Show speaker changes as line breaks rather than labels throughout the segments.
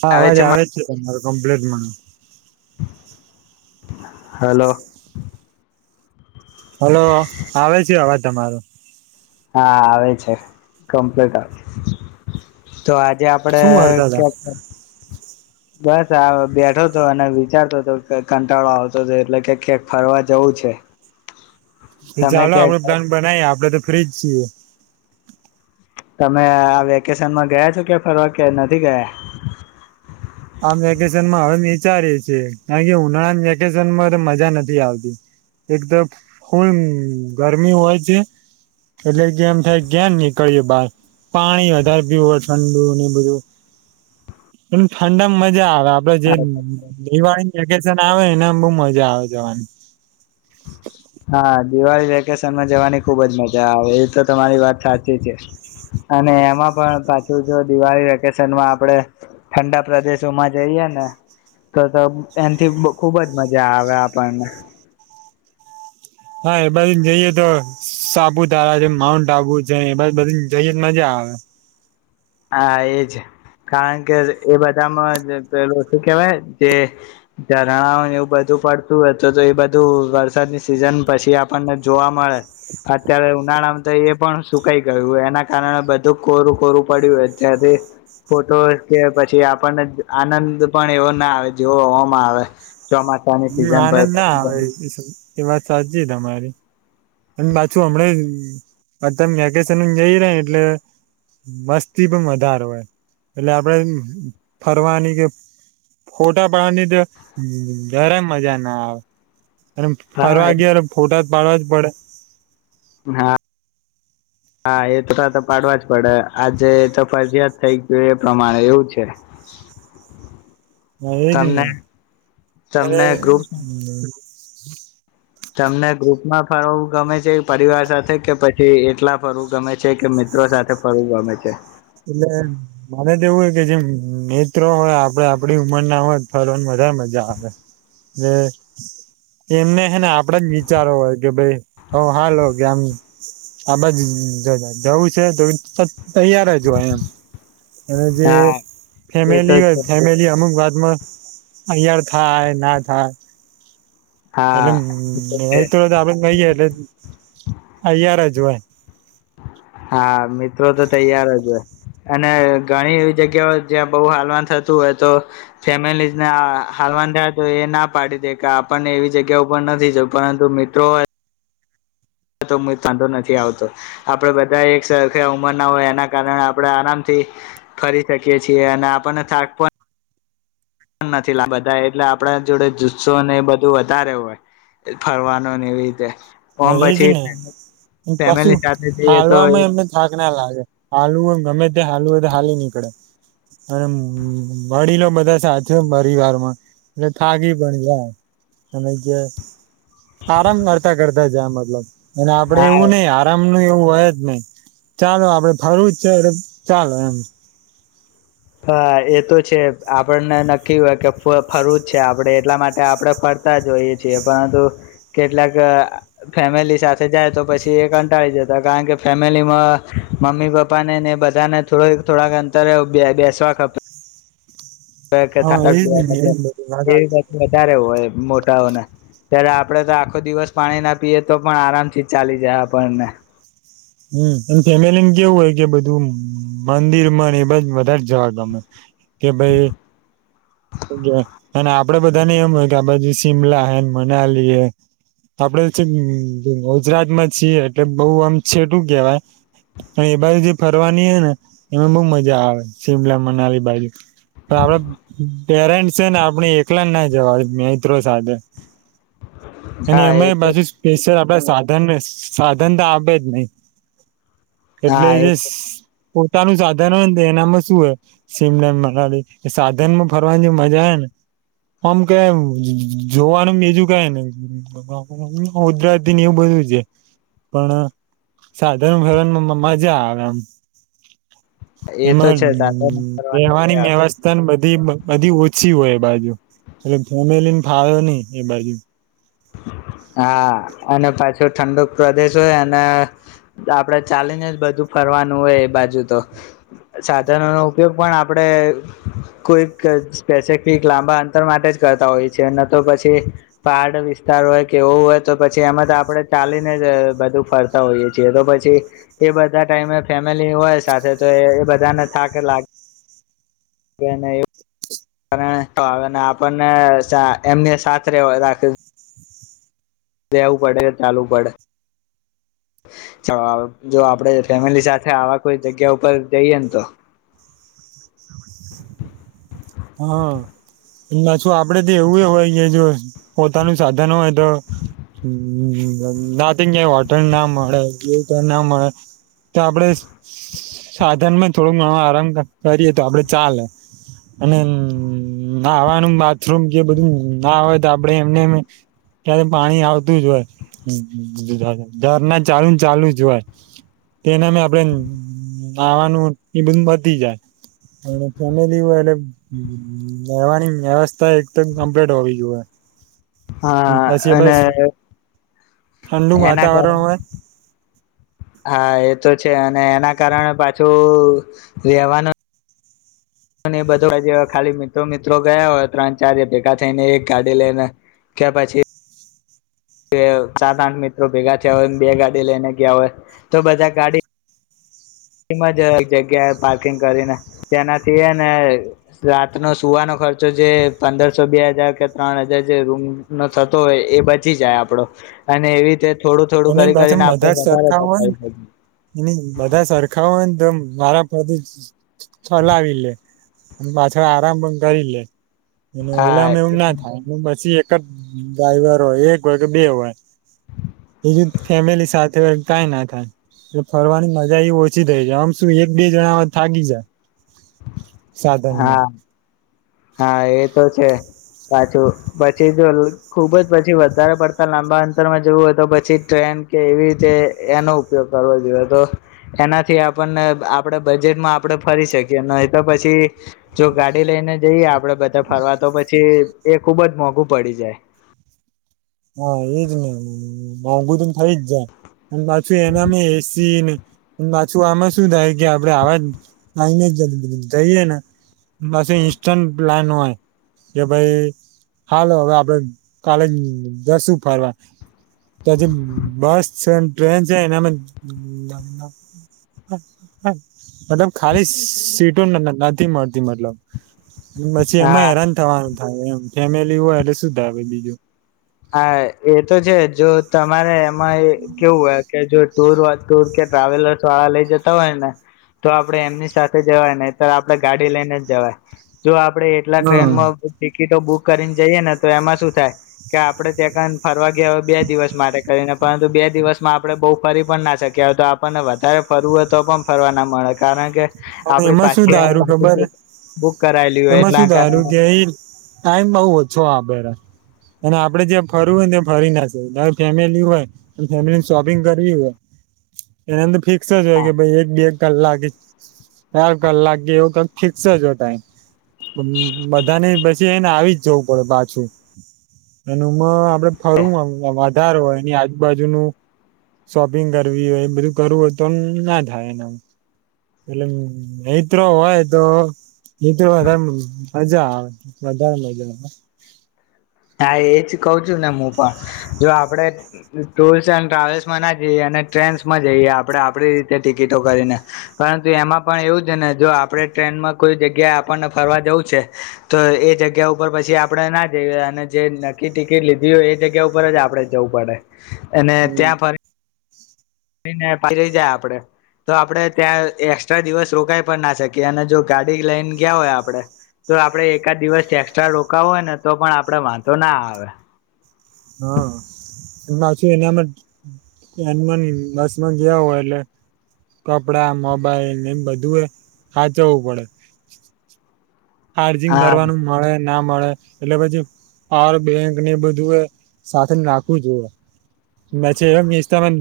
હા, અવાજ આવે છે તમારો. કમપ્લેટમાં
હલો.
હલો આવે છે અવાજ તમારો.
હા આવે છે કમ્પ્લેટ આવે છે તો આ જે આપડે
શું કરતા હતા
ક્યા. બસ આ બેઠો તો અને વિચારતો હતો કંટાળો આવતો હતો એટલે કે કેક ફરવા જવું છે.
તો
તમે
ચાલો આપડે
ક્યાંક
પ્લાન બનાવી આપડે તો ફ્રીજ છીએ.
તમે આ વેકેશનમાં ગયા છો કે ફરવા કે નથી ગયા.
આ વેકેશનમાં હવે વિચારીએ છીએ કારણ કે ઉનાળાની વેકેશનમાં તો મજા નથી આવતી એક તો ફૂલ ગરમી હોય છે એટલે કે એમ થાય ક્યા નીકળએ બહાર પાણી વધારે પ હોય ઠંડુ ને બધું. ઠંડડામાં મજા. આપડે જે નિવા. વેકેશન આવે નેમ બહુ મજા આવે જવાની.
હા દિવાળી વેકેશનમાં જવાની ખુબ જ મજા આવે એ તો તમારી વાત સાચી છે અને એમાં પણ પાછું જો દિવાળી વેકેશનમાં આપણે ઠંડા પ્રદેશોમાં જઈએ ને તો એનાથી ખુબ જ મજા આવે આપણને.
હા એ બાધુ જઈએ તો સાપુતારા છે માઉન્ટ આબુ છે એ બધું જઈએ મજા આવે.
હા એજ કારણ કે એ બધામાં પેલું શું કેહેવાય જે ઝરણા એવું બધું પડતું હોય તો તો એ બધું વરસાદની સિઝન પછી આપણને જોવા મળે અત્યારે ઉનાળામાં તો એ પણ સુકાઈ ગયું એના કારણે બધું કોરું કોરું. પડ્યું યે તથી ફોટો કે પછી આપણને આનંદ પણ એવો ના આવે જોવામાં આવે. ચોમાસા ની
હમ
સિઝન
આનંદ ના
ભરતા.
આવે એ વાત સાચી તમારી. અને પાછું હમણા અધમ વેકેશન જઈ ર એટલે મસ્તી પણ વધારે હોય એટલે આપડે ફરવાની કે ફોટા પાડવાની તો જરાય મજા ના આવે. અને ફરવા
હા
વાગ ફોટા. બળો જ બડ. [inaudible] [inaudible]
હા હા એ એકસ્સટા [inaudible] તો પાડવા જ પડે આજે ફજીયાત થઇ ગયું એ પ્રમાણે એવું છે.
હા એજ ને
તમને
ત્યારે
તમને ગ્રુપ
હ. [inaudible]
તમને ગ્રુપમાં ફરવું ગમે છે પરિવાર સાથે કે પછી એકલા ફરવું ગમે છે કે મિત્રો સાથે ફરવું ગમે છે.
એટલે મને તો એવું હોય કે જેમ મિત્રો હોય આપડ આપડી ઉંમર ના હોય ફરવાની વધારે મજા આવે એટલે એમને હેને આપડા જ વિચારો હોય. કે ભાઈ હ હાલ હો કે આમ. આ બાજ જવું છે. જો એમ જે
હા એ તો
ફેમિલી હોય
છે
ફેમિલી અમુક વાત. માં તૈયાર થાય ના થાય.
હા એ તો છે
એટલે તો આપડે કઈ ગ એટલેયાર. [inaudible] જો હોય.
હા મિત્રો તો તૈયાર જ હોય અને ઘણી એવી જગ્યાઓ જ્યાં બહુ હાલવાન થતું હોય તો ફેમિલીને હાલવાન થાય તો એ ના પાડી દે કે આપણને એવી જગ્યા ઉપર નથી જું પરંતુ મિત્રો. વાધો નથી આવતો આપડે બધા એક સરખે ઉંમર ના હોય એના કારણે આપણે આરામથી ફરી શકીએ છીએ અને આપણને થાક પણ. પણ નથી બધા એટલે આપણા જોડે જુસ્સો ને એ બધું વધારે હોય ફરવાનું ને એવી રીતે. ઓમ
હ એ જ
પછી
ને પશુ
ફેમિલી સાથે જઈએ તો
હાલવાવામાં એમને થાક ના લાગે હાલવું એમ ગમે તે્યા હાલું. હાલી નીકળે અને વડીલો બધા સાચ પરિવાર માં એટલે થાકી પણ જાય અને જે. આરામ કરતા કરતા. જ મતલબ. અને આપડે
હા
એવું નહ આરામ એવું હોય જ નહી ચાલો આપડે ફરું જ છે. ચાલો એમ
હા એ તો છે. આપણને નક્કી હોય કે ફરું જ છે. આપડે એટલા માટે આપડે ફરતા જો હોઈએ છીએ, પરંતુ કેટલાક ફેમિલી સાથે જાય તો પછી એ કંટાળી જતા કારણ કે ફેમિલી માં મમ્મી પપ્પાને ને બધાને થોડક થોડાક અંતરે બે શાક આપે
હા
થાટ
એજ ને એજ બધી વાત સાચી.
એવી વધારે હોય. મોટાઓને ત્યારે આપણેે તો આખો દિવસ પાણી ના પીએ તો પણ આરામથી ચાલી જાય આપણને
હમ એ ફેમિલીને કેવું હોય કે બધું મંદિર મ એ બ વધારે જવા ગમે કે ભાઈ અને આપડે બધાને એમ હોય કે આ બાજુ શિમલા હ મનાલી હ આપડે ગુજરાત માં છીએ, એટલે બઉ આમ છેટું કેવાય પણ એ બાજુ જે ફરવાની હ ને એમાં બહુ મજા આવે શિમલા, મનાલી બાજુ પણ આપડ પેરેન્ટ છે, ને આપણે એકલા ના જવા મિત્રો સાથે. અને
હા એ તો
એમાંછ સ્પેશલ આપ સાધન સાધનતા આપ ન
હા
કેટલે
એ
જશ પોતાનું સાધન હોય ને તો એનામાં શું, હો સિમડામ, મનાલી સાધન માં ફરવાની જે મજા હ ને આમ ક જોવાનું બીજું કહે નેધરતી ને એવું બધું છે પણ સાધન ભરણમાં મજા આવે. એમ
એ તો
એમાં
છે સાધન કરવાની
રહેવાની
મજા
વ્યવસ્થા ને બધી બ બધી ઓછી હોય એ બાજુ એટ ફેમિલીને ફળ્યો નહી એ બાજુ
હા અને પાછો ઠંડુ પ્રદેશ હોય અને આપડે ચાલેન્જ જ બધું ફરવાનું હોય, એ બાજુ તો સાધનો નો ઉપયોગ પણ આપડે કોઈક સ્પેસફિક લાંબા અંતર માટે જ કરતા હોય છે, ન તો પછી પહડ વિાર હોય કે એવું હોય તો પછી એમાં તો આપડે ચાલીને જ બધું ફરતા હોઈય છીએ, તો પછી એ બધા ટાઈમે ફેમિલી હોય સાથે તો એ બધાને થા કે લાગે આપણને એમને સાથે રહે રાખી લેવું પડે ચાલવું પડેાલ જો આપડે ફેમિલી સાથે આવા કોઈ જગ્યા ઉપર જઈયએ ને તો
હાછું આપડે તો એવું હોય કે જો પોતાનું સાધન હોય તો હ નાથી ક હોટલ ના મળે ના મળે તો આપડે સાધનમાં થોડુંક ઘણો આરામ કરીએ તો આપડે ચાલે અને નહાવાનું બાથરૂમ જે બધું ના હોય તો આપડે એમને ક્યારે પાણી આવતું જ હોય, ઝરણા ચાલુ ચાલુ જ હોય તેનામે આપડે નહવાનું એ બધું બતી જાય અને ફેમિલી હોય એટ હ એવાની વ્યવસ્થા એકદમ કમ્પ્લીટ હોવી જોઈએ.
હા
પછી
અને
બસ ઠંડુ
એના
વાતાવરણ
કારણે
હોય
હા એ તો છે અને એના કારણે પાછું રહેેવાનું અને એ બધો ખાલી મિત્રો મિત્રો ગયા હોય ત્રણ, ચાર એ ભેગા થઈને એક ગાડી લઈને, કે પછી સાત, આઠ મિત્રો ભેગા થયા હોય બે ગાડી લઈને ગયા હોય. તો બધા ગાડી એમ જ એક જગ્યાએ પાર્કિંગ કરીને તેનાથી ને રાતનો સુવાનો ખર્ચો જે પંદરસો બે હજાર કે ત્રણ હજાર જે રૂમ નો થતો હોય એ બચી જાય આપડો અને એવી રીતે થોડું થોડું
એની
કરી
પાછ
કરીને
બધા
આપણે
જ
વધારે
સરખાઓ હોય ને
બચાવી શકીએ
એની બધા સરખાઓય એકદમ મારાથી ચલાવી લે અને પાછળ આરામ પણ કરી લે એ ઓલા
હા એ
એવું ના થાય પછી ડ્રાઈવર હોય, એક હોય કે બે હોય. બીજું ફેમિલી સાથે હોય કઈ ના થાય એટલે ફરવાની મજા એ ઓછી થઈ જાય આમ શું એક બે જણા થાગી જાય. સાધનમાં.
હા હા એ તો છે પાછું પછી જો ખુબ જ પછી વધારે પડતા લાંબા અંતરમાં જવું હોય, તો પછી ટ્રેન કે એવી રીતે એનો ઉપયોગ કરવો જોઈએ તો એનાથી આપણને આપડે બજેટમાં આપડ ફરી શકીએ ન તો પછી જો ગાડી લઈને જઈએ આપડે બધા ફરવા તો પછી એ ખુબ જ મોંઘું પડી જાય.
હા એજ ને મોંઘું તો થઈ જ જાય અને પાછું એના એસી પાછું આમાં શું થાય કે આપડે આવાજ લઈને જ જ જઈએે ને બસ ઇન્સ્ટન્ટ લ કે ભાઈ હા, લ હવે આપડે કાલે જશું ફરવા તો જે બસ છે, ટ્રેન છે, એનામાં મતલબ ખાલી સીટો નથી, મળતી મતલબ પછી,
હા
એમાં હેરાન થવાનું. હા, એમ ફેમિલી હોય, એટલે સુધા આવે લીજો.
હા, એ તો છેજ, જો તમારે. એ એ કેવું હોય, કે જો. ટુર ટુર કે ટ્રાવેલર્સ વાળા લઈ, જતા હોય, ને તો આપડે એમની સાથે જવાય ને, તો આપડણે ગાડી લઈને જ જવાય. જો આપડે એટલા, ટ્રેનમાં ટિકિટો બુક. કરીને જઈએ, ને તો એમાં શું થાય. કે આપણે, ત્યાં કઈને ફરવા. બે દિવસ માટે કરીને. પરંતુ બે દિવસમાં આપણે બહુ ફરી પણ ના શકી્યા હોય, તો આપણને વધારે ફરવું હોય, તો પણ ફરવા ના મળે કારણ કે.
હ,
આપડી
એમાં શું
પાછી
ધારું
આવવાની
ખબર,
ટિકિટ બુક કરાયેલી હોય
એમાં શું
એટલા કારણે
ધારું કે ટાઈમ બઉ ઓછો આપે. અને આપડે જ્યાં ફરવું હોય, ને ત્યાં ફરી ના ફેમિલી હોય, ફેમિલી શોપિંગ કરવી હોય, એની અંદર ફિક્સ. જ હોય, કે ભાઈ એક બે. કલાાગી ચાર કલાક, એવું કઈ ફિક્સ જો ટાઈમ. હમ્મ, બધાની બસ. જે એને આવીજ જવું, પડે પાછું. [unintelligible] વધાર હોય, એની આજુબાજુનું શોપિંગ કરવી હોય, બધું કરવું હોય, તો ના થાય એના. અત્તરો હોય, તો. એ તો, આરામની. મજા આવે, વધારે મજા આવે.
હા, એ જ કહ છુંને, હું પણ જો આપણે ટુર્સ એન્ડ ટ્રાવેલ્સમા ના જઈએ અને ટ્રેન્સમાં જઈએ આપણે આપડી રીતે ટિકિટો કરીને પરંતુ એમાં પણ એવું છેને, જો આપણે ટ્રેનમાં કોઈ જગ્યાએ આપણને ફરવા જવું છે, તો એ જગ્યા ઉપર પછી આપણે ના જઈએ અને. જે નક્કી ટિકિટ લીધી હોય, એ જગ્યા ઉપર જ આપડે જવું પડે. અને
હમ
ત્યાં ફરી. ન પ રહી જાય, આપડે તો આપડે ત્યાં એકસ્ટ્રા દિવસ રોકાઈ પણ ના શકીએ અને જો ગાડી લઈને ગયા, હોય આપડે તો આપડે એકાદ દિવસ એક્સ્ટ્રા રોકો હોય, ને તો પણ આપડે વાંધો ના આવે.
હા, પાછી એનામાં એનમન બસમાં ગવ હોય, એટલે કપડા મોબાઈલ એમ બધું એ ખાચવવું પડે ચાર્જિંગ
હા
કરવાનું મળે. ના મળે એટલે પછી પ બેંક ને બધું એ સાથે નાખવું, જોએ. ના છે.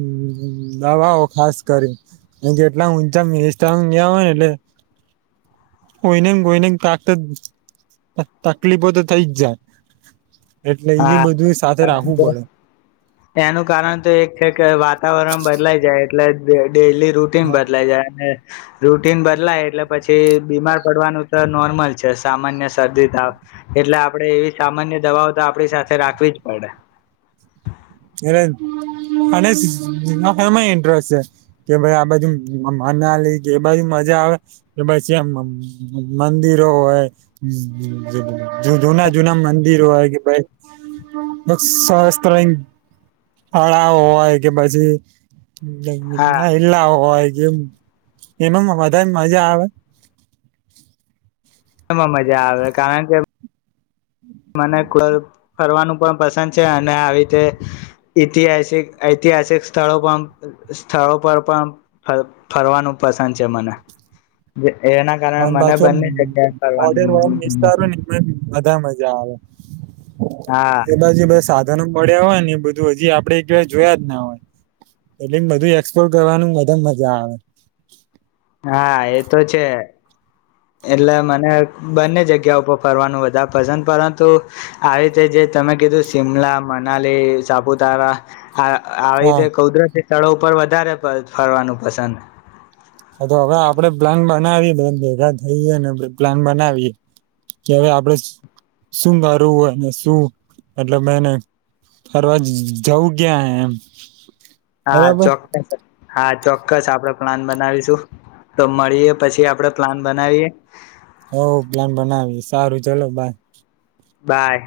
[unintelligible] હવાઓ, ખાસ કરીને કેટલા ઊંચા મિનિસ્ટ હોય, ને એટલે કોઈને કા. તકલીફો, તો થાય જ જાય. એટલે એ
હા,
બધું સાથે રાખવું પડે
એનું કારણ તો એક છે, કે વાત. વાતાવરણ બદલાઈ, જાય. એટલે જ. ડેલી રૂટીન બદલાઈ જાય ને. રૂટીન બદલાય એટલે પછી. કે બીમાર પડવાનું. તો નોર્મલ છે સામાન્ય શરદી તાવ એટલે આપડે એવી સામાન્ય દવાઓ તો આપડી સાથે રાખવી જ પડે
એ અને એમાં ઇન્ટરેસ્ટ છે કે ભ આ બાજુ અનાલી એ બાજુ મજા આવે કે પછી આ મંદિરો હોય જના જૂના મંદિરોય ન સાસ ત્રયન અળાવ હોય કે પછી
હા
[unintelligible] જેમ એમાં વધારે મજા આવે
એમાં મજા આવે કારણ કે મને ફરવાનું પણ પસંદ છે અને આવી રીતે ઈતિહાસિક ઐતિહાસિક સ્થળો પણ સ્થળો પર પણ ફ ફરવાનું પસંદ છે મને એના કારણે
અને
મને
પાછો
બંને જગ્યા ફરવાનું
બધા મજા આવે
હા
એ બાછી [unintelligible] બધા મળડ્યા હોય ને એ બધું હજી આપડે એક જોયા જ ના હોય એટલે બધું એક્સપ્લોર કરવાનું બધા મજા આવે
હા એતો છે એટલે મને બંને જગ્યા ઉપર ફરવાનું વધારે પસંદ પરંતુ આવી રીતે જે તમે કીધું શિમલા મનાલી સાપુતારા હા આવી
હા
રીતે કુદરતી સ્થળો પર વધારે ફરવાનું પસંદ
તો હવે આપણે પ્લાન બનાવીએ ભેગા થઈએ પ્લાન બનાવીએે કે હવે આપડે શુ શું કરવુંય અને શું મતલબ એને ફરવા જવું ક્યાં એમ
હા
બરાબર
ચોકસ હા ચો ચીક્ક્સ આપડે પ્લાન બનાવીશું તો મળીએ પછી આપડે પ્લાન બનાવીએ
હ પ્લાન બનાવી સારું ચલો બાઈ
બાય